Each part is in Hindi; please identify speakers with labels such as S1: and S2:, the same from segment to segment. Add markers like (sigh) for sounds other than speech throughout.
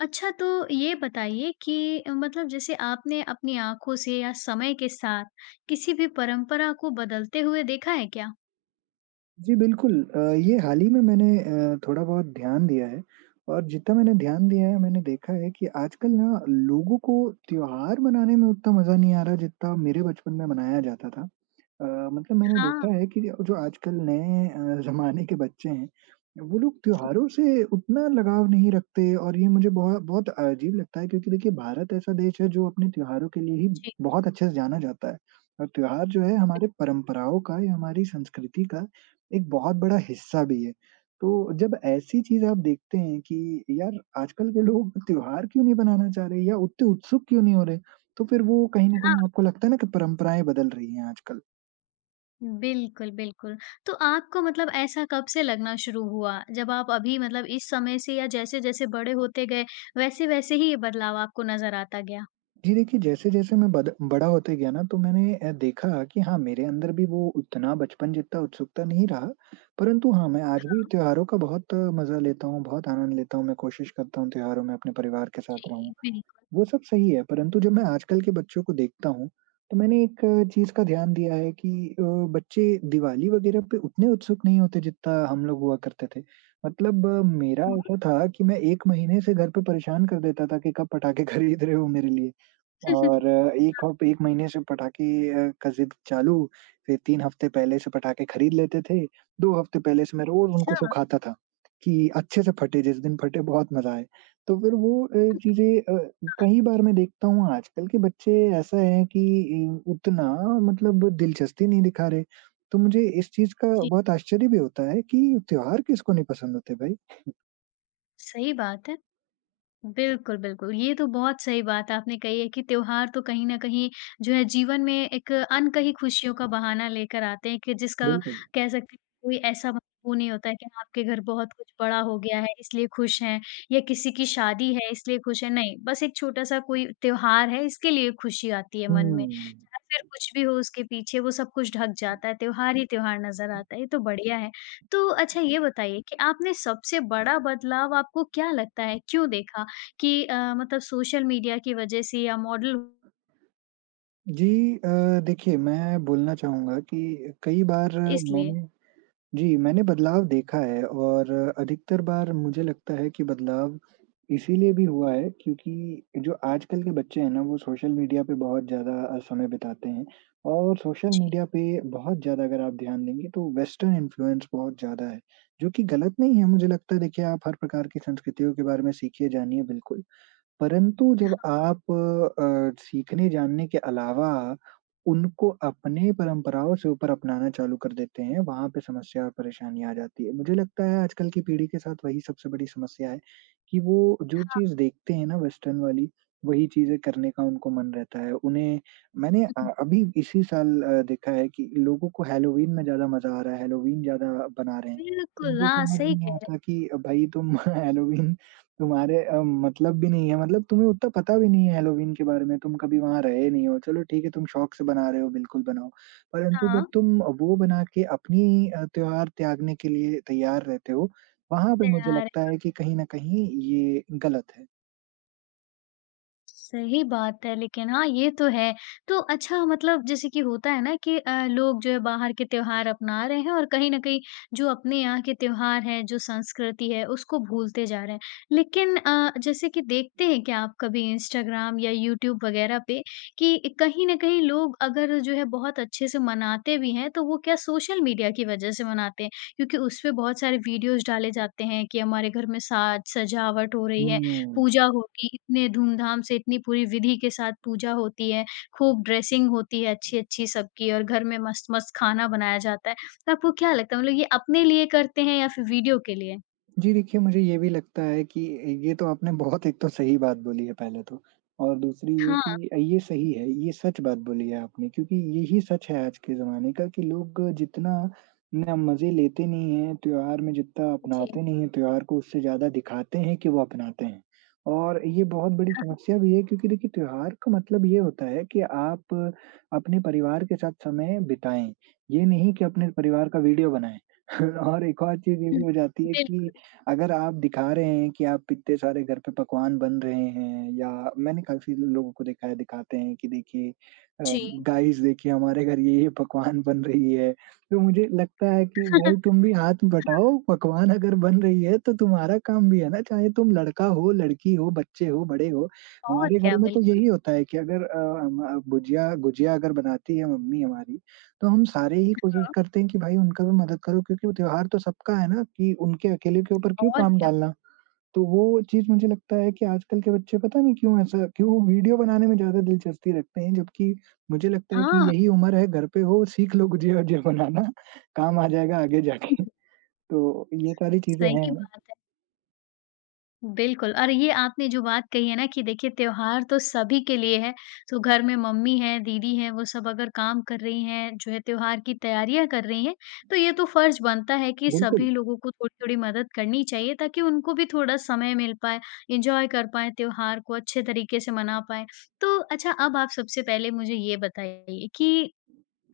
S1: अच्छा तो ये बताइए कि मतलब जैसे आपने अपनी आँखों से या समय के साथ किसी भी परंपरा को बदलते हुए देखा है क्या?
S2: जी, बिल्कुल ये हाल ही में मैंने थोड़ा बहुत ध्यान दिया है और जितना मैंने ध्यान दिया है, मैंने देखा है कि आजकल ना लोगों को त्योहार मनाने में उतना मज़ा नहीं आ रहा जितना मेरे बचपन में मनाया जाता था। अ, मतलब मैंने
S1: हाँ,
S2: देखा है कि जो आजकल नए ज़माने के बच्चे हैं, वो लोग त्योहारों से उतना लगाव नहीं रखते और ये मुझे बहुत बहुत अजीब लगता है क्योंकि देखिए भारत ऐसा देश है जो अपने त्योहारों के लिए ही
S1: जी,
S2: बहुत अच्छे से जाना जाता है और त्योहार जो है हमारे परंपराओं का या हमारी संस्कृति का एक बहुत बड़ा हिस्सा भी है। तो जब ऐसी चीज़ आप देखते हैं कि यार आजकल के लोग त्योहार क्यों नहीं मनाना चाह रहे या उतने उत्सुक क्यों नहीं हो रहे, तो फिर वो कहीं न
S1: हाँ।
S2: कहीं आपको लगता है ना कि परंपराएँ बदल रही हैं आजकल।
S1: बिल्कुल, बिल्कुल। तो आपको मतलब ऐसा कब से लगना शुरू हुआ? जब आप अभी मतलब इस समय से या जैसे-जैसे बड़े होते गए, वैसे-वैसे ही ये बदलाव आपको नज़र आता गया?
S2: जी देखिए, जैसे-जैसे मैं बद बड़ा होते गया ना तो मैंने देखा कि हाँ, मेरे अंदर भी वो उतना बचपन जितना उत्सुकता नहीं रहा, परंतु हाँ, मैं आज भी
S1: हाँ,
S2: त्योहारों का बहुत मज़ा लेता हूँ, बहुत आनंद लेता हूँ। मैं कोशिश करता हूँ त्योहारों में अपने परिवार के साथ रहूँ,
S1: जी, बिल्कुल।
S2: वो सब सही है। परंतु जब मैं आजकल के बच्चों को देखता हूँ, तो मैंने एक चीज़ का ध्यान दिया है कि अ, बच्चे दिवाली वगैरह पे उतने उत्सुक नहीं होते जितना हम लोग हुआ करते थे। मतलब मेरा
S1: हाँ।
S2: ऐसा था कि मैं 1 महीने से घर पे परेशान कर देता था कि कब पटाखे खरीद रहे हो मेरे लिए? और
S1: (laughs)
S2: एक हफ 1 महीने से पटाखे का ज़िद चालू, फिर 3 हफ्ते पहले से पटाखे खरीद लेते थे, 2 हफ्ते पहले से मैं रोज़
S1: अच्छा,
S2: उनको सुखाता था, कि अच्छे से फटे, जिस दिन फटे बहुत मज़ा आए। तो फिर वो चीज़ें, कई बार मैं देखता हूँ आजकल के बच्चे ऐसा है कि उतना मतलब दिलचस्पी नहीं दिखा रहे, तो मुझे इस चीज़ का
S1: जी,
S2: बहुत आश्चर्य भी होता है कि त्योहार किसको नहीं पसंद होते भाई?
S1: सही बात है। बिल्कुल, बिल्कुल। ये तो बहुत सही बात आपने कही है कि त्योहार तो कहीं न कहीं जो है जीवन में एक अनकही खुशियों का बहाना लेकर आते हैं कि जिसका
S2: बिल्कुल।
S1: कह सकते हैं कि कोई ऐसा मतलब वो नहीं होता है कि हाँ, आपके घर बहुत कुछ बड़ा हो गया है इसलिए खुश हैं या किसी की शादी है इसलिए खुश हैं। नहीं, बस एक छोटा-सा कोई त्योहार है इसके लिए खुशी आती है मन में।
S2: हुँ।
S1: चाहे फिर कुछ भी हो उसके पीछे वो सब कुछ ढक जाता है, त्योहार ही त्योहार नज़र आता है। ये तो बढ़िया है। तो अच्छा ये बताइए कि आपने सबसे बड़ा बदलाव आपको क्या लगता है क्यों देखा? कि मतलब सोशल मीडिया की वजह से या मॉडल
S2: जी देखिए मैं बोलना चाहूँगा कि कई बार
S1: इसलिए।
S2: मैंने जी, मैंने बदलाव देखा है और अधिकतर बार मुझे लगता है कि बदलाव इसीलिए भी हुआ है क्योंकि जो आजकल के बच्चे हैं ना वो सोशल मीडिया पे बहुत ज़्यादा समय बिताते हैं और सोशल
S1: जी।
S2: मीडिया पे बहुत ज़्यादा अगर आप ध्यान देंगे तो वेस्टर्न इन्फ्लुएंस बहुत ज़्यादा है, जो कि गलत नहीं है मुझे लगता है देखिए आप हर प्रकार की संस्कृतियों के बारे में सीखिए, जानिए बिल्कुल। परंतु जब आप सीखने जानने के अलावा उनको अपने परंपराओं से ऊपर अपनाना चालू कर देते हैं, वहाँ पे समस्या और परेशानी आ जाती है। मुझे लगता है आजकल की पीढ़ी के साथ वही सबसे बड़ी समस्या है कि वो जो
S1: हाँ,
S2: चीज़ देखते हैं ना वेस्टर्न वाली, वही चीज़ें करने का उनको मन रहता है। उन्हें मैंने अभी इसी साल देखा है कि लोगों को हैलोवीन में ज़्यादा मज़ा आ रहा है, हैलोवीन ज़्यादा बना रहे हैं। तो
S1: बिल्कुल,
S2: मुझे
S1: हाँ,
S2: समझ
S1: सही
S2: नहीं
S1: कह रहे
S2: आता कि भाई तुम (laughs) हैलोवीन तुम्हारे मतलब भी नहीं है मतलब तुम्हें उतना पता भी नहीं है हैलोवीन के बारे में, तुम कभी वहाँ रहे नहीं हो। चलो ठीक है तुम शौक से बना रहे हो, बिल्कुल बनाओ। परंतु जब
S1: हैं।
S2: तुम वो बना के अपनी त्योहार त्यागने के लिए तैयार रहते हो, वहाँ पे मुझे
S1: हाँ,
S2: लगता है कि कहीं न कहीं ये गलत है।
S1: सही बात है, लेकिन हाँ, ये तो है। तो अच्छा मतलब जैसे कि होता है ना कि लोग जो है बाहर के त्योहार अपना रहे हैं और कहीं न कहीं जो अपने यहाँ के त्योहार हैं, जो संस्कृति है, उसको भूलते जा रहे हैं। लेकिन जैसे कि देखते हैं क्या आप कभी इंस्टाग्राम या यूट्यूब वगैरह पे कि कहीं न कहीं लोग अगर जो है बहुत अच्छे से मनाते भी हैं, तो वो क्या सोशल मीडिया की वजह से मनाते हैं। क्योंकि उसपे बहुत सारे वीडियोज़ डाले जाते हैं कि हमारे घर में साज सजावट हो रही है
S2: हुँ।
S1: पूजा होगी, इतने धूमधाम से इतनी पूरी विधि के साथ पूजा होती है, खूब ड्रेसिंग होती है अच्छी-अच्छी सबकी और घर में मस्त-मस्त खाना बनाया जाता है। तो आपको क्या लगता है मतलब ये अपने लिए करते हैं या फिर वीडियो के लिए?
S2: जी, देखिए मुझे ये भी लगता है कि ये तो आपने बहुत एक तो सही बात बोली है पहले तो और दूसरी ये
S1: हाँ,
S2: कि ये सही है, ये सच बात बोली है आपने क्योंकि यही सच है आज के ज़माने का कि लोग जितना ना मज़े लेते नहीं हैं त्योहार में, जितना
S1: जी।
S2: अपनाते नहीं हैं त्योहार को, उससे ज़्यादा दिखाते हैं कि वो अपनाते हैं। और ये बहुत बड़ी
S1: (laughs)
S2: समस्या भी है क्योंकि देखिए त्योहार का मतलब ये होता है कि आप अपने परिवार के साथ समय बिताएँ, ये नहीं कि अपने परिवार का वीडियो बनाएँ। (laughs) और एक और चीज़ ये भी हो जाती है कि
S1: बिल्कुल,
S2: अगर आप दिखा रहे हैं कि आप इतने सारे घर पे पकवान बन रहे हैं या मैंने काफ़ी लोगों को देखा है दिखाते हैं कि देखिए अ,
S1: जी।
S2: गाइस देखिए हमारे घर ये-ये पकवान बन रही है। तो मुझे लगता है कि भाई
S1: (laughs)
S2: तुम भी हाथ बटाओ, पकवान अगर बन रही है तो तुम्हारा काम भी है ना, चाहे तुम लड़का हो, लड़की हो, बच्चे हो, बड़े हो।
S1: और
S2: हमारे घर
S1: क्या
S2: में तो
S1: बिल्कुल,
S2: यही होता है कि अगर हम भुजिया गुजिया अगर बनाती है मम्मी हमारी तो हम सारे ही कोशिश
S1: हाँ,
S2: करते हैं कि भाई उनका भी मदद करो क्योंकि वो त्योहार तो सबका है ना कि उनके अकेले के ऊपर क्यों
S1: और
S2: काम
S1: क्या।
S2: डालना। तो वो चीज़ मुझे लगता है कि आजकल के बच्चे पता नहीं क्यों ऐसा क्यों वीडियो बनाने में ज़्यादा दिलचस्पी रखते हैं जबकि मुझे लगता है कि
S1: हाँ,
S2: यही उम्र है घर पे हो सीख लो गुजिया वुजिया बनाना, काम आ जाएगा आगे जाके।
S1: (laughs)
S2: तो ये सारी चीज़ें
S1: सही
S2: हैं।
S1: बात। बिल्कुल और ये आपने जो बात कही है ना कि देखिए त्योहार तो सभी के लिए है, तो घर में मम्मी हैं, दीदी हैं, वो सब अगर काम कर रही हैं, जो है त्योहार की तैयारियाँ कर रही हैं, तो ये तो फ़र्ज़ बनता है कि
S2: बिल्कुल।
S1: सभी लोगों को थोड़ी-थोड़ी मदद करनी चाहिए ताकि उनको भी थोड़ा समय मिल पाए, एन्जॉय कर पाएँ त्योहार को अच्छे तरीके से मना पाएँ। तो अच्छा अब आप सबसे पहले मुझे ये बताइए कि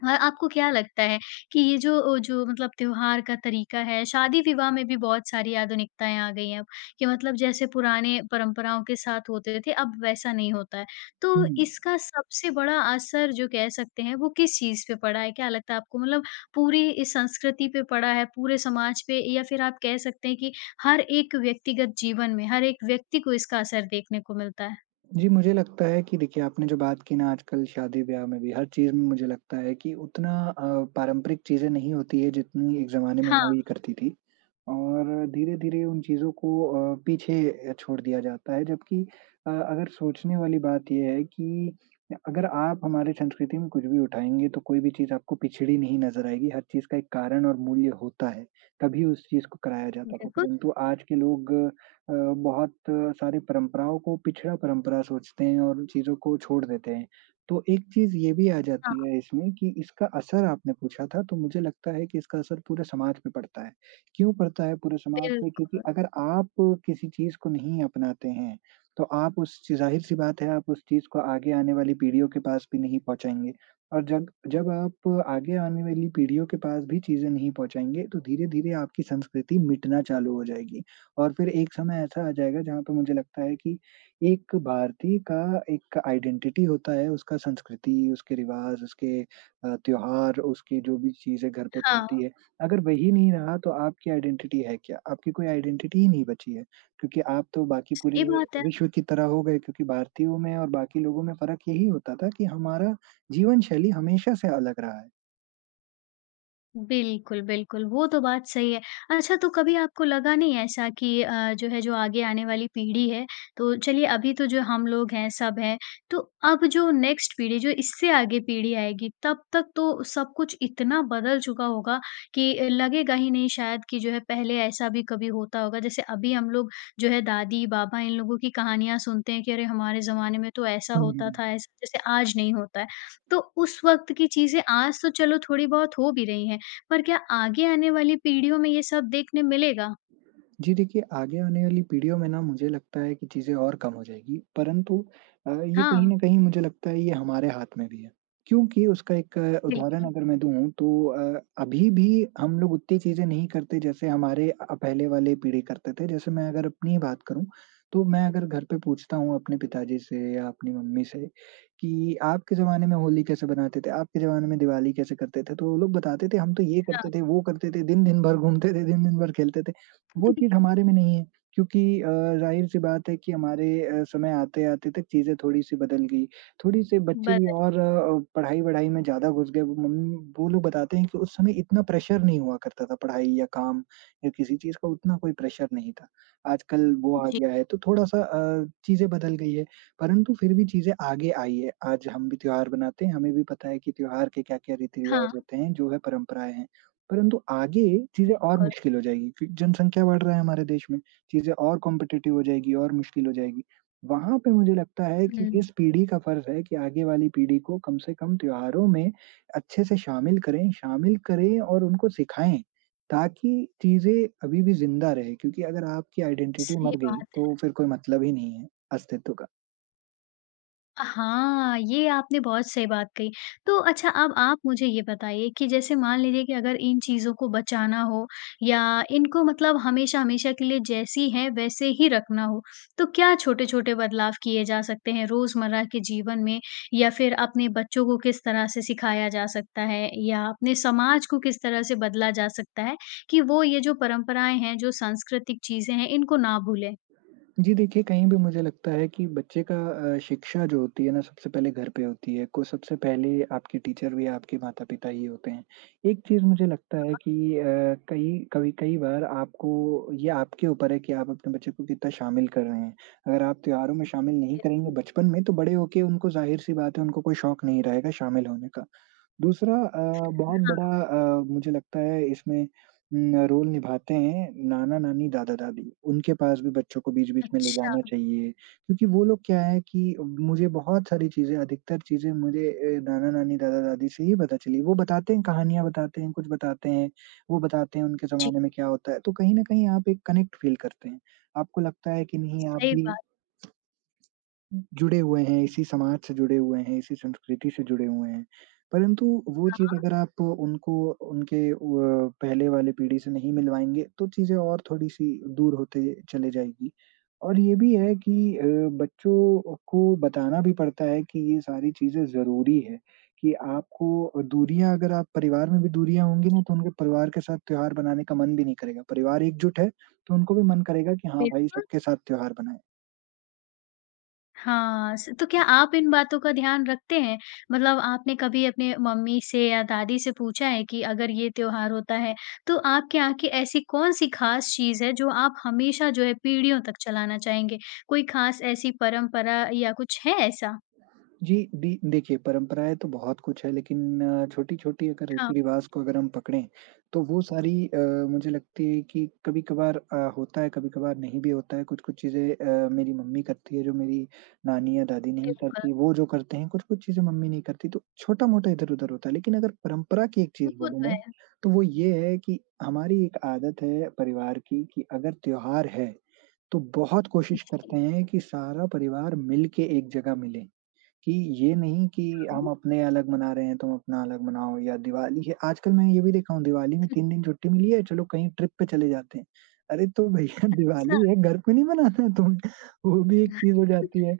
S1: हाँ, आपको क्या लगता है कि ये जो मतलब त्योहार का तरीका है, शादी-विवाह में भी बहुत सारी आधुनिकताएँ आ गई हैं अब, कि मतलब जैसे पुराने परंपराओं के साथ होते थे, अब वैसा नहीं होता है। तो
S2: हुँ।
S1: इसका सबसे बड़ा असर जो कह सकते हैं, वो किस चीज़ पे पड़ा है? क्या लगता है आपको? मतलब पूरी इस संस्कृति पे पड़ा है, पूरे समाज पे या फिर आप कह सकते हैं कि हर एक व्यक्तिगत जीवन में, हर एक व्यक्ति को इसका असर देखने को मिलता है?
S2: जी, मुझे लगता है कि देखिए आपने जो बात की ना आजकल शादी-ब्याह में भी हर चीज़ में मुझे लगता है कि उतना पारंपरिक चीज़ें नहीं होती है जितनी एक ज़माने में हुई
S1: हाँ,
S2: करती थी। और धीरे-धीरे उन चीज़ों को पीछे छोड़ दिया जाता है जबकि अगर सोचने वाली बात ये है कि अगर आप हमारे संस्कृति में कुछ भी उठाएँगे तो कोई भी चीज़ आपको पिछड़ी नहीं नज़र आएगी। हर चीज़ का एक कारण और मूल्य होता है, तभी उस चीज़ को कराया जाता था।
S1: बिल्कुल।
S2: परंतु आज के लोग अ, बहुत सारी परंपराओं को पिछड़ा परंपरा सोचते हैं और उन चीज़ों को छोड़ देते हैं। तो एक चीज़ ये भी आ
S1: हाँ,
S2: जाती है इसमें कि इसका असर आपने पूछा था, तो मुझे लगता है कि इसका असर पूरे समाज पे पड़ता है। क्यों पड़ता है पूरे समाज पे? क्योंकि
S1: बिल्कुल।
S2: अगर आप किसी चीज़ को नहीं अपनाते हैं, तो आप उस ची ज़ाहिर-सी बात है, आप उस चीज़ को आगे आने वाली पीढ़ियों के पास भी नहीं पहुँचाएँगे और जब जब आप आगे आने वाली पीढ़ियों के पास भी चीज़ें नहीं पहुँचाएँगे, तो धीरे-धीरे आपकी संस्कृति मिटना चालू हो जाएगी। और फिर एक समय ऐसा आ जाएगा जहाँ पे मुझे लगता है कि एक भारतीय का एक आइडेंटिटी होता है, उसका संस्कृति, उसके रिवाज, उसके त्योहार, उसकी जो भी चीज़ें घर पे चलती
S1: हाँ,
S2: है। अगर वही नहीं रहा तो आपकी आइडेंटिटी है क्या? आपकी कोई आइडेंटिटी ही नहीं बची है, क्योंकि आप तो बाकी पूरे
S1: सही बात है।
S2: विश्व की तरह हो गए क्योंकि भारतीयों में और बाकी लोगों में फ़र्क यही होता था कि हमारा जीवन शैली हमेशा से अलग रहा है।
S1: बिल्कुल, बिल्कुल, वो तो बात सही है। अच्छा तो कभी आपको लगा नहीं ऐसा कि जो है जो आगे आने वाली पीढ़ी है, तो चलिए अभी तो जो हम लोग हैं, सब हैं, तो अब जो नेक्स्ट पीढ़ी जो इससे आगे पीढ़ी आएगी, तब तक तो सब कुछ इतना बदल चुका होगा कि लगेगा ही नहीं शायद कि जो है पहले ऐसा भी कभी होता होगा। जैसे अभी हम लोग जो है दादी-बाबा इन लोगों की कहानियाँ सुनते हैं कि अरे हमारे ज़माने में तो ऐसा होता
S2: हम्म।
S1: था, ऐसा जैसे आज नहीं होता है। तो उस वक़्त की चीज़ें आज तो चलो थोड़ी बहुत हो भी रही हैं, पर क्या आगे आने वाली पीढ़ियों में ये सब देखने मिलेगा?
S2: जी देखिए, आगे आने वाली पीढ़ियों में ना मुझे लगता है कि चीज़ें और कम हो जाएगी, परंतु ये कहीं
S1: हाँ,
S2: न कहीं मुझे लगता है ये हमारे हाथ में भी है। क्योंकि उसका एक उदाहरण
S1: बिल्कुल।
S2: अगर मैं दूँ तो अभी भी हम लोग उतनी चीज़ें नहीं करते जैसे हमारे पहले वाले पीढ़ी करते थे। जैसे मैं अगर अपनी बात करूँ, तो मैं अगर घर पे पूछता हूँ अपने पिताजी से या अपनी मम्मी से कि आपके ज़माने में होली कैसे बनाते थे? आपके ज़माने में दिवाली कैसे करते थे? तो वो लोग बताते थे हम तो ये
S1: हाँ,
S2: करते थे, वो करते थे, दिन-दिन भर घूमते थे, दिन-दिन भर खेलते थे। वो चीज़ हमारे में नहीं है क्योंकि ज़ाहिर-सी बात है कि हमारे समय आते-आते तक चीज़ें थोड़ी-सी बदल गई। थोड़ी-सी बच्चे भी
S1: बदल
S2: और पढ़ाई-वढ़ाई में ज़्यादा घुस गए। वो लोग बताते हैं कि उस समय इतना प्रेशर नहीं हुआ करता था पढ़ाई या काम या किसी चीज़ का उतना कोई प्रेशर नहीं था। आजकल वो आ
S1: जी।
S2: गया है तो थोड़ा-सा चीज़ें बदल गई है, परंतु फिर भी चीज़ें आगे आई है। आज हम भी त्योहार बनाते हैं, हमें भी पता है कि त्योहार के क्या-क्या
S1: हाँ,
S2: रीति-रिवाज होते हैं, जो है परंपराएँ हैं। परंतु आगे चीज़ें और
S1: बिल्कुल।
S2: मुश्किल हो जाएगी क्यों जनसंख्या बढ़ रहा है हमारे देश में, चीज़ें और कॉम्पिटिटिव हो जाएगी और मुश्किल हो जाएगी। वहाँ पे मुझे लगता है कि
S1: हुँ,
S2: इस पीढ़ी का फ़र्ज़ है कि आगे वाली पीढ़ी को कम से कम त्योहारों में अच्छे से शामिल करें और उनको सिखाएँ, ताकि चीज़ें अभी भी ज़िंदा रहे क्योंकि अगर आपकी आइडेंटिटी
S1: सही
S2: मर गई,
S1: बात।
S2: तो फिर कोई मतलब ही नहीं है अस्तित्व का।
S1: हाँ, ये आपने बहुत सही बात कही। तो अच्छा अब आप मुझे ये बताइए कि जैसे मान लीजिए कि अगर इन चीज़ों को बचाना हो या इनको मतलब हमेशा-हमेशा के लिए जैसी हैं वैसे ही रखना हो, तो क्या छोटे-छोटे बदलाव किए जा सकते हैं रोज़मर्रा के जीवन में? या फिर अपने बच्चों को किस तरह से सिखाया जा सकता है? या अपने समाज को किस तरह से बदला जा सकता है कि वो ये जो परंपराएँ हैं, जो सांस्कृतिक चीज़ें हैं, इनको ना भूलें?
S2: जी देखिए, कहीं भी मुझे लगता है कि बच्चे का शिक्षा जो होती है ना सबसे पहले घर पे होती है, को सबसे पहले आपके टीचर भी आपके माता-पिता ही होते हैं। एक चीज़ मुझे लगता है कि कई कभी कई बार आपको ये आपके ऊपर है कि आप अपने बच्चे को कितना शामिल कर रहे हैं। अगर आप त्योहारों में शामिल नहीं करेंगे बचपन में तो बड़े होके उनको ज़ाहिर-सी बात है उनको कोई शौक नहीं रहेगा शामिल होने का। दूसरा बहुत बड़ा
S1: हाँ,
S2: मुझे लगता है इसमें न रोल निभाते हैं नाना-नानी, दादा-दादी। उनके पास भी बच्चों को बीच-बीच में ले
S1: अच्छा।
S2: जाना चाहिए, क्योंकि वो लोग क्या है कि मुझे बहुत सारी चीज़ें अधिकतर चीज़ें मुझे नाना-नानी, दादा-दादी से ही पता चली। वो बताते हैं, कहानियाँ बताते हैं, कुछ बताते हैं, वो बताते हैं उनके
S1: जी,
S2: ज़माने में क्या होता है, तो कहीं न कहीं आप एक कनेक्ट फ़ील करते हैं। आपको लगता है कि नहीं आप
S1: सही
S2: भी
S1: बात,
S2: जुड़े हुए हैं, इसी समाज से जुड़े हुए हैं, इसी संस्कृति से जुड़े हुए हैं। परंतु वो चीज़ अगर आप उनको उनके व पहले वाले पीढ़ी से नहीं मिलवाएँगे, तो चीज़ें और थोड़ी-सी दूर होते चले जाएगी। और ये भी है कि बच्चों को बताना भी पड़ता है कि ये सारी चीज़ें ज़रूरी है, कि आपको दूरियाँ अगर आप परिवार में भी दूरियाँ होंगी ना, तो उनके परिवार के साथ त्योहार बनाने का मन भी नहीं करेगा। परिवार एकजुट है, तो उनको भी मन करेगा कि हाँ भाई,
S1: बिल्कुल।
S2: सबके साथ त्योहार बनाएँ।
S1: हाँ, स तो क्या आप इन बातों का ध्यान रखते हैं? मतलब आपने कभी अपने मम्मी से या दादी से पूछा है कि अगर ये त्योहार होता है, तो आपके यहाँ की ऐसी कौन-सी ख़ास चीज़ है जो आप हमेशा जो है पीढ़ियों तक चलाना चाहेंगे? कोई ख़ास ऐसी परंपरा या कुछ है ऐसा?
S2: जी, दी देखिए परंपराएँ तो बहुत कुछ है लेकिन छोटी-छोटी अगर
S1: हाँ,
S2: रीति-रिवाज़ को अगर हम पकड़ें, तो वो सारी मुझे लगती है कि कभी-कभार होता है, कभी-कभार नहीं भी होता है। कुछ-कुछ चीज़ें मेरी मम्मी करती है जो मेरी नानी या दादी नहीं
S1: बिल्कुल,
S2: करती, वो जो करते हैं, कुछ-कुछ चीज़ें मम्मी नहीं करती, तो छोटा-मोटा इधर-उधर होता है। लेकिन अगर परंपरा की एक चीज़
S1: वो
S2: बोलूँ
S1: तो है।
S2: मैं, तो वो ये है कि हमारी एक आदत है परिवार की कि अगर त्योहार है, तो बहुत कोशिश
S1: जी,
S2: करते हैं कि सारा परिवार मिल के एक जगह मिले। कि ये नहीं कि हम
S1: हाँ,
S2: अपने अलग मना रहे हैं, तुम अपना अलग मनाओ या दिवाली है आजकल मैं ये भी देखा हूँ दिवाली में 3 दिन छुट्टी मिली है, चलो कहीं ट्रिप पे चले जाते हैं। अरे तो भैया (laughs)
S1: अच्छा।
S2: दिवाली है, घर पे नहीं मनाना है तुम्हें? वो भी एक चीज़ हो जाती
S1: (laughs)
S2: है।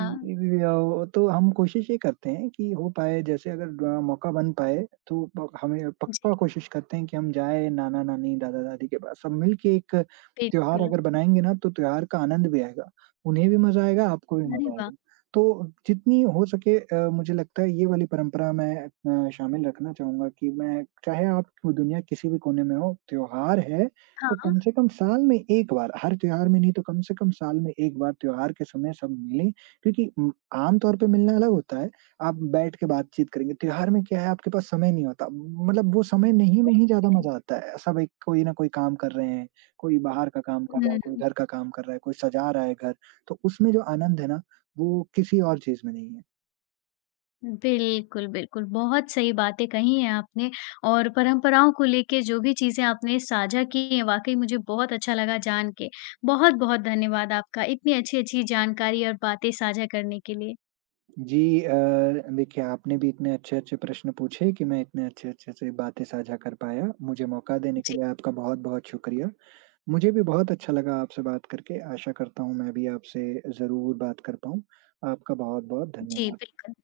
S2: तो हम कोशिश ये करते हैं कि हो पाए जैसे अगर मौका बन पाए तो प हमें
S1: जी,
S2: पक्का कोशिश करते हैं कि हम जाएँ नाना-नानी, दादा-दादी के पास, सब मिल के एक त्योहार
S1: बिल्कुल।
S2: अगर बनाएँगे ना तो त्योहार का आनंद भी आएगा। उन्हें भी मज़ा आएगा, आपको भी
S1: अरे
S2: मज़ा
S1: वाह!
S2: आएगा। तो जितनी हो सके मुझे लगता है ये वाली परंपरा मैं शामिल रखना चाहूँगा कि मैं चाहे आप वो दुनिया के किसी भी कोने में हो, त्योहार है तो
S1: हाँ,
S2: कम से कम साल में 1 बार, हर त्योहार में नहीं तो कम से कम साल में 1 बार त्योहार के समय सब मिलें क्योंकि आम तौर पे मिलना अलग होता है, आप बैठ के बातचीत करेंगे, त्योहार में क्या है आपके पास समय नहीं होता, मतलब वो समय नहीं
S1: वो
S2: में ही ज़्यादा
S1: तो है।
S2: मज़ा आता है। सब एक कोई ना कोई काम कर रहे हैं, कोई बाहर का काम कर रहा है, कोई
S1: हुँ।
S2: घर का काम कर रहा है, कोई सजा रहा है घर, तो उसमें जो आनंद है ना, वो किसी और चीज़ में नहीं है।
S1: बिल्कुल, बिल्कुल। बहुत सही बातें कही हैं आपने और परंपराओं को लेके जो भी चीज़ें आपने साझा की हैं, वाक़ई मुझे बहुत अच्छा लगा जान के। बहुत-बहुत धन्यवाद आपका इतनी अच्छी-अच्छी जानकारी और बातें साझा करने के लिए।
S2: जी देखिए आपने भी इतने अच्छे-अच्छे प्रश्न पूछे कि मैं इतने अच्छे-अच्छे से बातें साझा कर पाया। मुझे मौका देने के
S1: जी,
S2: लिए आपका बहुत-बहुत शुक्रिया। मुझे भी बहुत अच्छा लगा आपसे बात करके। आशा करता हूँ मैं भी आपसे ज़रूर बात कर पाऊँ। आपका बहुत-बहुत
S1: जी,
S2: धन्यवाद।
S1: बिल्कुल।